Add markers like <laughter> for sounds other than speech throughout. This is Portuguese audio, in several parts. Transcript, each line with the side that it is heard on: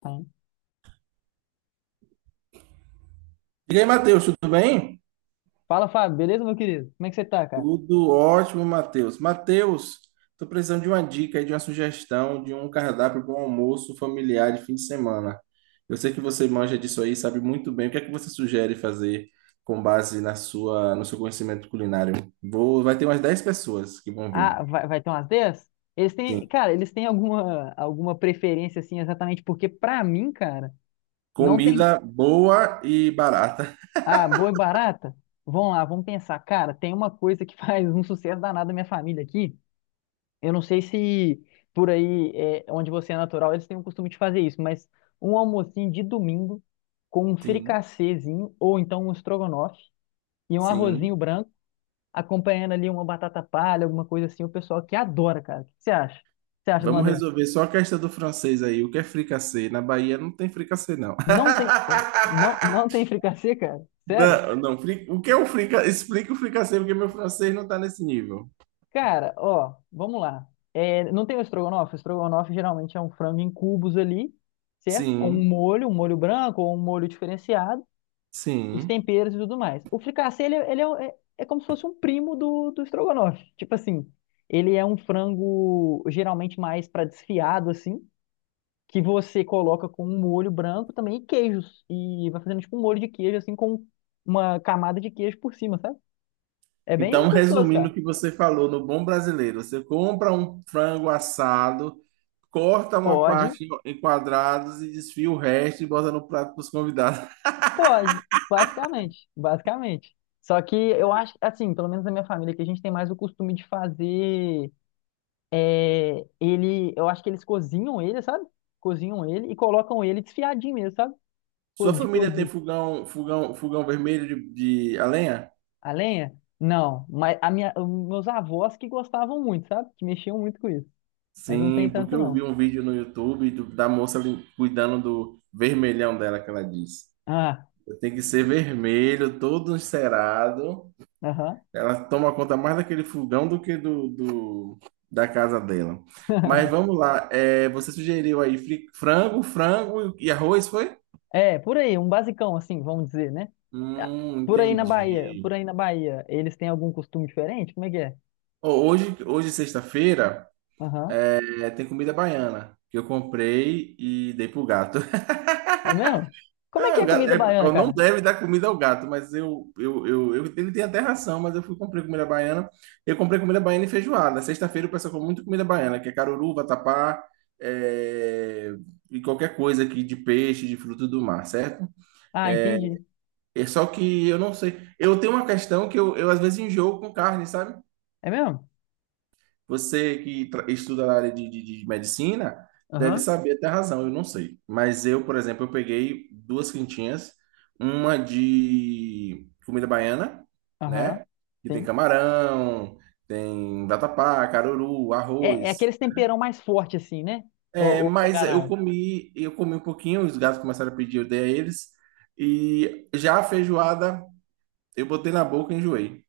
left: Então,
right: E aí, Matheus, tudo bem?
left: Fala, Fábio, beleza, meu querido? Como é que você tá, cara?
right: Tudo ótimo, Matheus. Tô precisando de uma dica, aí, de uma sugestão, de um cardápio para um almoço familiar de fim de semana. Eu sei que você manja disso aí, sabe muito bem. O que é que você sugere fazer com base no seu conhecimento culinário? Vai ter umas 10 pessoas que vão vir.
left: Ah, vai ter umas 10. Eles
right: Sim.
left: têm, cara, eles têm alguma preferência, assim, exatamente porque, pra mim, cara, não tem.
right: Comida boa e barata.
left: Ah, boa e barata? Vamos lá, vamos pensar. Cara, tem uma coisa que <laughs> faz um sucesso danado na minha família aqui. Eu não sei se por aí, é, onde você é natural, eles têm o costume de fazer isso, mas um almocinho de domingo com um
right: Sim,
left: fricassezinho ou então um estrogonofe e um
right: sim.
left: arrozinho branco acompanhando ali uma batata palha, alguma coisa assim, o pessoal que adora, cara. O que você acha? O que você acha de uma
right: Vamos
left: dessa?
right: resolver só a questão do francês aí. O que é fricassê? Na Bahia não tem fricassê, não.
left: Não tem,
right: <laughs>
left: não, não tem fricassê, cara? Sério?
right: Não, não, o que é o fricassê? Explica o fricassê, porque meu francês não tá nesse nível.
left: Cara, ó, vamos lá. É, não tem o estrogonofe? O estrogonofe geralmente é um frango em cubos ali, certo? Com
right: Sim,
left: um molho branco ou um molho diferenciado, os
right: sim.
left: temperos e tudo mais. O fricassê, ele é como se fosse um primo do estrogonofe. Tipo assim, ele é um frango geralmente mais para desfiado, assim, que você coloca com um molho branco também e queijos. E vai fazendo tipo um molho de queijo, assim, com uma camada de queijo por cima, sabe? É bem
right: Então,
left: gostoso,
right: resumindo o
left: cara.
right: que você falou no Bom Brasileiro, você compra um frango assado, corta uma
left: Pode,
right: parte em quadrados e desfia o resto e bota no prato para os convidados.
left: pode, basicamente, basicamente. Só que eu acho, assim, pelo menos na minha família, que a gente tem mais o costume de fazer é ele, eu acho que eles cozinham ele, sabe? Cozinham ele e colocam ele desfiadinho mesmo, sabe?
right: <laughs>
left: Co-
right: Sua
left: De
right: família tem
left: cozido.
right: fogão vermelho de a lenha?
left: A lenha? Não, mas a minha, os meus avós que gostavam muito, sabe? Que mexiam muito com isso. Mas não
right: Sim,
left: tem
right: porque
left: tanto,
right: eu vi
left: não.
right: um vídeo no YouTube da moça cuidando do vermelhão dela, que ela disse.
left: Ah,
right: Tem que ser vermelho, todo encerado.
left: aham.
right: Ela toma conta mais daquele fogão do que da casa dela. Mas
left: <laughs>
right: vamos lá. É, você sugeriu aí frango e arroz, foi?
left: É, por aí, um basicão, assim, vamos dizer, né? Ah, Por aí na Bahia, por
right: Entendi.
left: aí na Bahia, eles têm algum costume diferente? Como é que é?
right: Ó, hoje sexta-feira,
left: Aham.
right: tem comida baiana que eu comprei e dei pro gato. <laughs>
left: É mesmo? Como é que
right: Ah, o
left: é
right: gato,
left: comida baiana,
right: ó, não
left: cara?
right: deve dar comida ao gato, mas ele tem até ração, mas eu fui comprei comida baiana. Eu comprei comida baiana e feijoada. Sexta-feira o pessoal come muito comida baiana, que é caruru, vatapá, é, e qualquer coisa aqui de peixe, de fruto do mar, certo?
left: Ah, entendi.
right: É só que eu não sei. Eu tenho uma questão que eu às vezes enjoo com carne, sabe?
left: É mesmo?
right: Você que estuda na área de medicina deve
left: Aham.
right: saber até a razão, eu não sei. Mas eu, por exemplo, eu peguei duas quentinhas, uma de comida baiana,
left: Aham.
right: né? Que tem
left: Sim.
right: camarão, tem vatapá, caruru,
left: É, é
right: arroz.
left: aqueles temperão mais forte, assim, né? Ou,
right: É,
left: ou eu tô
right: mas
left: enganado.
right: eu comi um pouquinho, os gatos começaram a pedir, eu dei a eles. E já a feijoada, eu botei na boca e enjoei.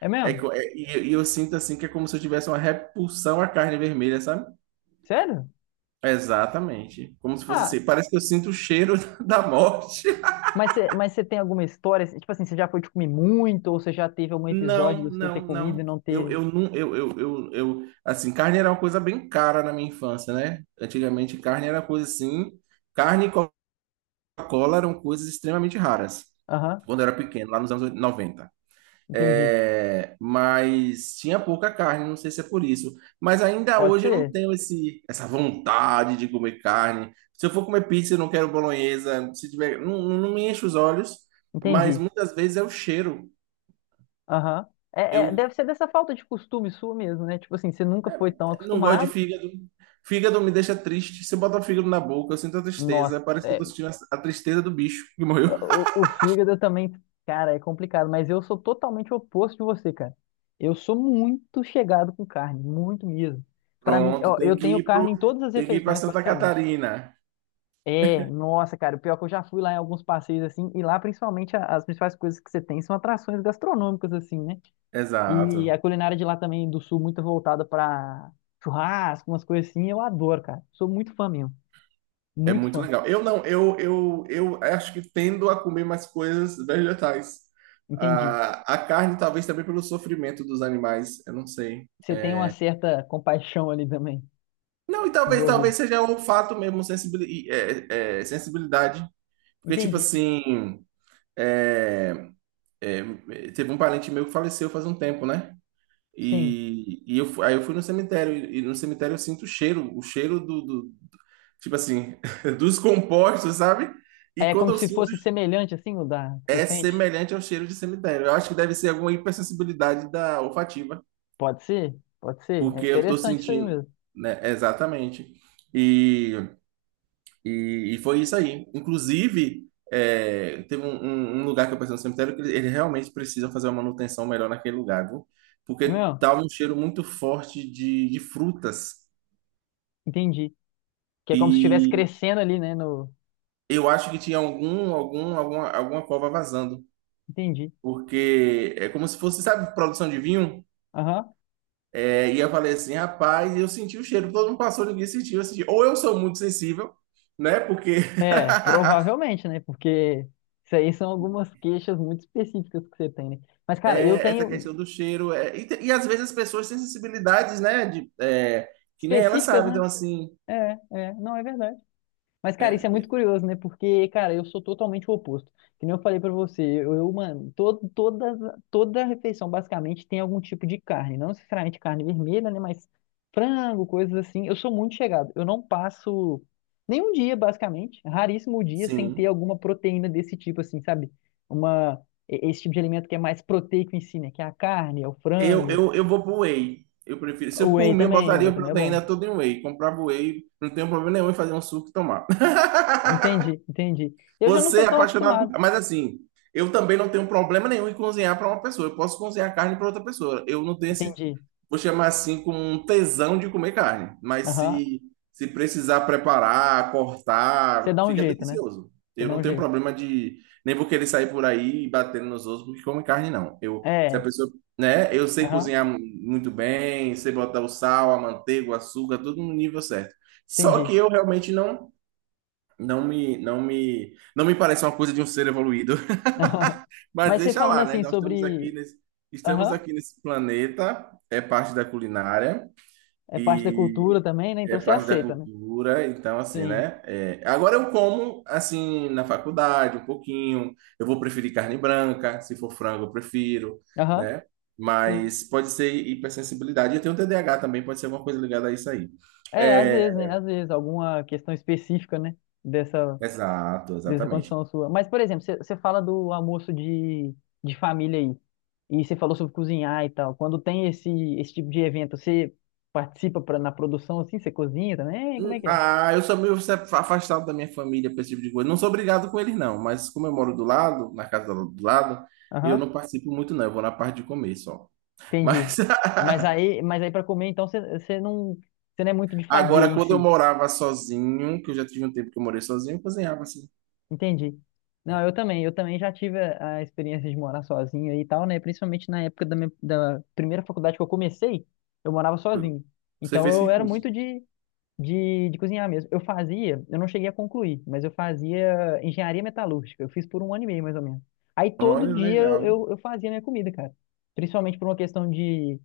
left: É
right: É,
left: mesmo?
right: eu sinto assim que é como se eu tivesse uma repulsão à carne vermelha, sabe?
left: Sério?
right: Exatamente. Como se fosse
left: Ah,
right: assim. Parece que eu sinto o cheiro <laughs> da morte.
left: mas você tem alguma história, assim, tipo assim, você já foi de comer muito, ou você já teve algum episódio
right: Não,
left: de você
right: não,
left: ter comido
right: não.
left: e não ter...
right: Não, assim, carne era uma coisa bem cara na minha infância, né? Antigamente, carne era coisa assim. Carne e Coca-Cola eram coisas extremamente raras.
left: Aham,
right: Quando eu era pequeno, lá nos anos 90.
left: entendi.
right: Mas tinha pouca carne, não sei se é por isso. Mas ainda
left: Pode
right: hoje eu não
left: ser.
right: tenho esse, essa vontade de comer carne. Se eu for comer pizza, eu não quero bolonhesa. Se tiver, não, não me enche os olhos, mas
left: Entendi.
right: muitas vezes é o cheiro.
left: Aham. É, é,
right: Eu
left: deve ser dessa falta de costume sua mesmo, né? Tipo assim, você nunca foi tão
right: não gosto de
left: acostumado.
right: fígado. Fígado me deixa triste. Se eu botar fígado na boca, eu sinto a tristeza.
left: Nossa,
right: Parece que eu
left: é,
right: tô sentindo a tristeza do bicho que morreu.
left: o fígado também, cara, é complicado, mas eu sou totalmente oposto de você, cara. Eu sou muito chegado com carne, muito mesmo.
right: <laughs>
left: Pra mim,
right: Pronto,
left: ó, eu tenho carne em todas as
right: tem que ir para
left: refeições,
right: Santa
left: basicamente.
right: Catarina.
left: É, nossa, cara, o pior é que eu já fui lá em alguns passeios assim, e lá principalmente as principais coisas que você tem são atrações gastronômicas, assim, né? E a
right: Exato.
left: culinária de lá também do sul muito voltada para churrasco, umas coisas assim, eu adoro, cara. Sou muito fã mesmo,
right: É
left: muito
right: muito
left: fã.
right: legal. Eu não, eu acho que tendo a comer mais coisas vegetais.
left: Entendi.
right: Ah, a carne, talvez também pelo sofrimento dos animais, eu não sei.
left: Você tem uma certa compaixão ali também
right: Não, e
left: envolvida.
right: talvez seja o fato mesmo, sensibilidade. Porque, tipo
left: Entendi.
right: assim, é, é, teve um parente meu que faleceu faz um tempo, né?
left: Sim.
right: E, eu, aí eu fui no cemitério, e no cemitério eu sinto o cheiro tipo assim, <laughs> dos compostos, sabe? E
left: É
right: quando
left: como
right: eu
left: se
right: sinto
left: fosse semelhante assim o da que você
right: é
left: sente?
right: semelhante ao cheiro de cemitério. Eu acho que deve ser alguma hipersensibilidade da olfativa,
left: Pode ser? Pode ser. É
right: porque eu tô
left: interessante isso aí
right: sentindo,
left: mesmo.
right: né? Exatamente. E, foi isso aí. Inclusive, teve um lugar que eu pensei no cemitério que eles realmente precisam fazer uma manutenção melhor naquele lugar, viu?
left: É
right: Porque
left: mesmo?
right: tava um cheiro muito forte de frutas.
left: Entendi. Que é como se estivesse
right: E
left: crescendo ali, né, no.
right: eu acho que tinha alguma cova vazando.
left: Entendi.
right: Porque é como se fosse, sabe, produção de vinho?
left: Aham.
right: É, e eu falei assim, rapaz, eu senti o cheiro, todo mundo passou, ninguém sentiu, eu senti. Ou eu sou muito sensível, né? Porque
left: É,
right: <laughs>
left: provavelmente, né? Porque isso aí são algumas queixas muito específicas que você tem, né? Mas, cara, eu
right: essa
left: tenho.
right: questão do cheiro. E às vezes as pessoas têm sensibilidades, né? Que nem elas
left: Específicas,
right: sabem.
left: né?
right: Então, assim,
left: É, é, não é verdade. Mas, cara, isso é muito curioso, né? Porque, cara, eu sou totalmente o oposto. Que nem eu falei pra você, mano, toda refeição basicamente tem algum tipo de carne. Não necessariamente carne vermelha, né? Mas frango, coisas assim. Eu sou muito chegado. Eu não passo nenhum dia, basicamente, raríssimo dia, sem ter
right: sim,
left: alguma proteína desse tipo, assim, sabe? Uma, esse tipo de alimento que é mais proteico em si, né? Que é a carne, é o frango.
right: eu vou pro whey. Eu prefiro. Se por mim, eu
left: O
right: botaria
left: whey
right: a
left: também é bom.
right: proteína toda em whey. Comprava o whey, não tenho problema nenhum em fazer um suco e tomar.
left: Entendi, entendi. Eu já não
right: Você
left: sou
right: é
left: tão
right: apaixonado
left: acostumado.
right: por... Mas assim, eu também não tenho problema nenhum em cozinhar para uma pessoa. Eu posso cozinhar carne para outra pessoa. Eu não tenho esse,
left: Entendi.
right: vou chamar assim, como um tesão de comer carne. Mas
left: Aham.
right: se precisar preparar,
left: Você
right: cortar,
left: dá um
right: fica
left: jeito, né?
right: delicioso.
left: Você
right: Eu
left: dá
right: não
left: um
right: tenho
left: jeito.
right: problema de. Nem vou querer sair por aí batendo nos outros porque come carne, não. Eu, se a
left: É.
right: pessoa. Né? Eu sei
left: Aham.
right: cozinhar muito bem, sei botar o sal, a manteiga, o açúcar, tudo no nível certo. Só
left: Entendi.
right: que eu realmente não. Não me parece uma coisa de um ser evoluído, <laughs>
left: <laughs> Aham.
right: mas
left: Mas você
right: deixa
left: falando
right: lá, né?
left: assim
right: Nós
left: sobre.
right: estamos
left: Aham.
right: aqui nesse planeta, é parte da culinária
left: É parte da cultura
right: e
left: também, né?
right: é
left: Então você
right: parte da
left: aceita, né?
right: cultura, então assim,
left: Sim.
right: né? É, agora eu como assim na faculdade um pouquinho, eu vou preferir carne branca, se for frango eu prefiro,
left: Aham.
right: né?
left: Sim.
right: Mas pode ser hipersensibilidade. Eu tenho TDAH também, pode ser alguma coisa ligada a isso aí.
left: É, às
right: É,
left: vezes, né? Às vezes, alguma questão específica, né? Dessa.
right: exato,
left: Dessa
right: exatamente.
left: condição sua. Mas, por exemplo, você fala do almoço de família aí, e você falou sobre cozinhar e tal. Quando tem esse tipo de evento, você participa pra, na produção assim? Você cozinha também? Como é que é?
right: Ah, eu sou meio afastado da minha família para esse tipo de coisa. Não sou obrigado com eles, não, mas como eu moro do lado, na casa do lado, eu
left: Aham,
right: não participo muito, não. Eu vou na parte de comer só.
left: entendi.
right: Mas <laughs>
left: Mas aí para comer, então você não, você não é muito de fazer
right: agora,
left: em
right: quando eu
left: si.
right: morava sozinho, que eu já tive um tempo que eu morei sozinho, eu cozinhava assim.
left: Entendi. Não, eu também já tive a experiência de morar sozinho e tal, né? Principalmente na época da primeira faculdade que eu comecei, eu morava sozinho.
right: Você
left: Então
right: fez
left: eu
right: que
left: era
right: curso?
left: muito de de cozinhar mesmo. Eu fazia, eu não cheguei a concluir, mas eu fazia engenharia metalúrgica. Eu fiz por 1 ano e meio, mais ou menos. Aí todo
right: Olha,
left: dia eu,
right: legal.
left: eu, eu fazia minha comida, cara. Principalmente por uma questão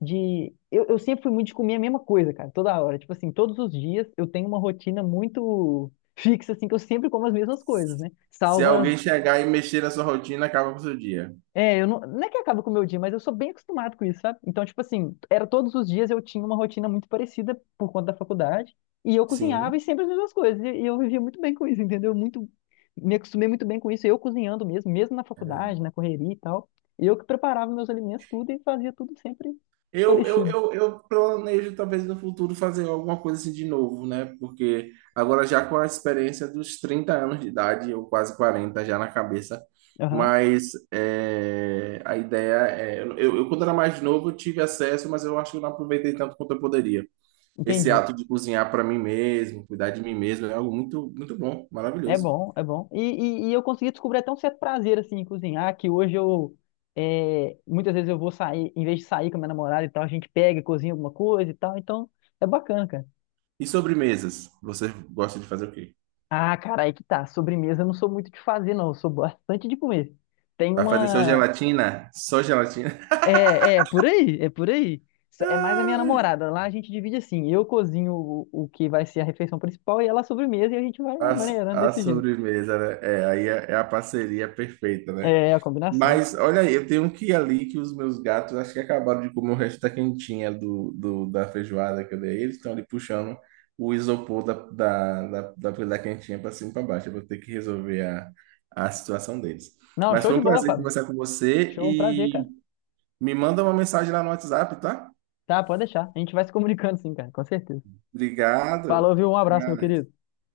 left: de... Eu sempre fui muito de comer a mesma coisa, cara, toda hora. Tipo assim, todos os dias eu tenho uma rotina muito fixa, assim, que eu sempre como as mesmas coisas, né?
right: Se
left: Salvo
right: alguém
left: as,
right: chegar e mexer na sua rotina, acaba com o seu dia.
left: é, eu não, não é que acaba com o meu dia, mas eu sou bem acostumado com isso, sabe? Então, tipo assim, era todos os dias eu tinha uma rotina muito parecida por conta da faculdade, e eu cozinhava e
right: Sim.
left: sempre as mesmas coisas, e eu vivia muito bem com isso, entendeu? Muito, me acostumei muito bem com isso, eu cozinhando mesmo, mesmo na faculdade, na correria e tal, eu que preparava meus alimentos, tudo, e fazia tudo sempre parecido.
right: Eu planejo talvez no futuro fazer alguma coisa assim de novo, né? Porque agora já com a experiência dos 30 anos de idade, ou quase 40 já na cabeça,
left: Aham,
right: mas é, a ideia é. Quando era mais novo, eu tive acesso, mas eu acho que eu não aproveitei tanto quanto eu poderia. Esse
left: entendi.
right: ato de cozinhar para mim mesmo, cuidar de mim mesmo, é algo muito, muito bom,
left: É
right: maravilhoso.
left: bom, é bom. E eu consegui descobrir até um certo prazer, assim, em cozinhar, que hoje eu, é, muitas vezes eu vou sair, em vez de sair com a minha namorada e tal, a gente pega e cozinha alguma coisa e tal, então é bacana, cara.
right: E sobremesas? Você gosta de fazer o quê?
left: Ah, cara, aí que tá. Sobremesa eu não sou muito de fazer, não. Eu sou bastante de comer. Tem
right: Vai fazer só
left: uma...
right: gelatina? Só gelatina?
left: É, é, por aí, é por aí. Só-
right: <laughs>
left: É mais a minha
right: Ai.
left: namorada. Lá a gente divide assim, eu cozinho o que vai ser a refeição principal e ela a sobremesa e a gente vai
right: A,
left: maneirando
right: a
left: desse jeito.
right: sobremesa, né? É, aí é a parceria perfeita, né?
left: É a combinação.
right: Mas olha aí, eu tenho um que ali que os meus gatos acho que acabaram de comer o resto da quentinha da feijoada que eu dei. Eles estão ali puxando o isopor da quentinha para cima e para baixo. Eu vou ter que resolver a situação deles.
left: Não,
right: Mas
left: show
right: foi
left: de
right: um
left: bola,
right: prazer
left: Fábio.
right: conversar com você
left: Show, um prazer,
right: e
left: cara.
right: me manda uma mensagem lá no WhatsApp, tá?
left: Tá, pode deixar. A gente vai se comunicando sim, cara, com certeza.
right: Obrigado.
left: Falou, viu? Um
right: Até
left: abraço, meu
right: mais.
left: querido.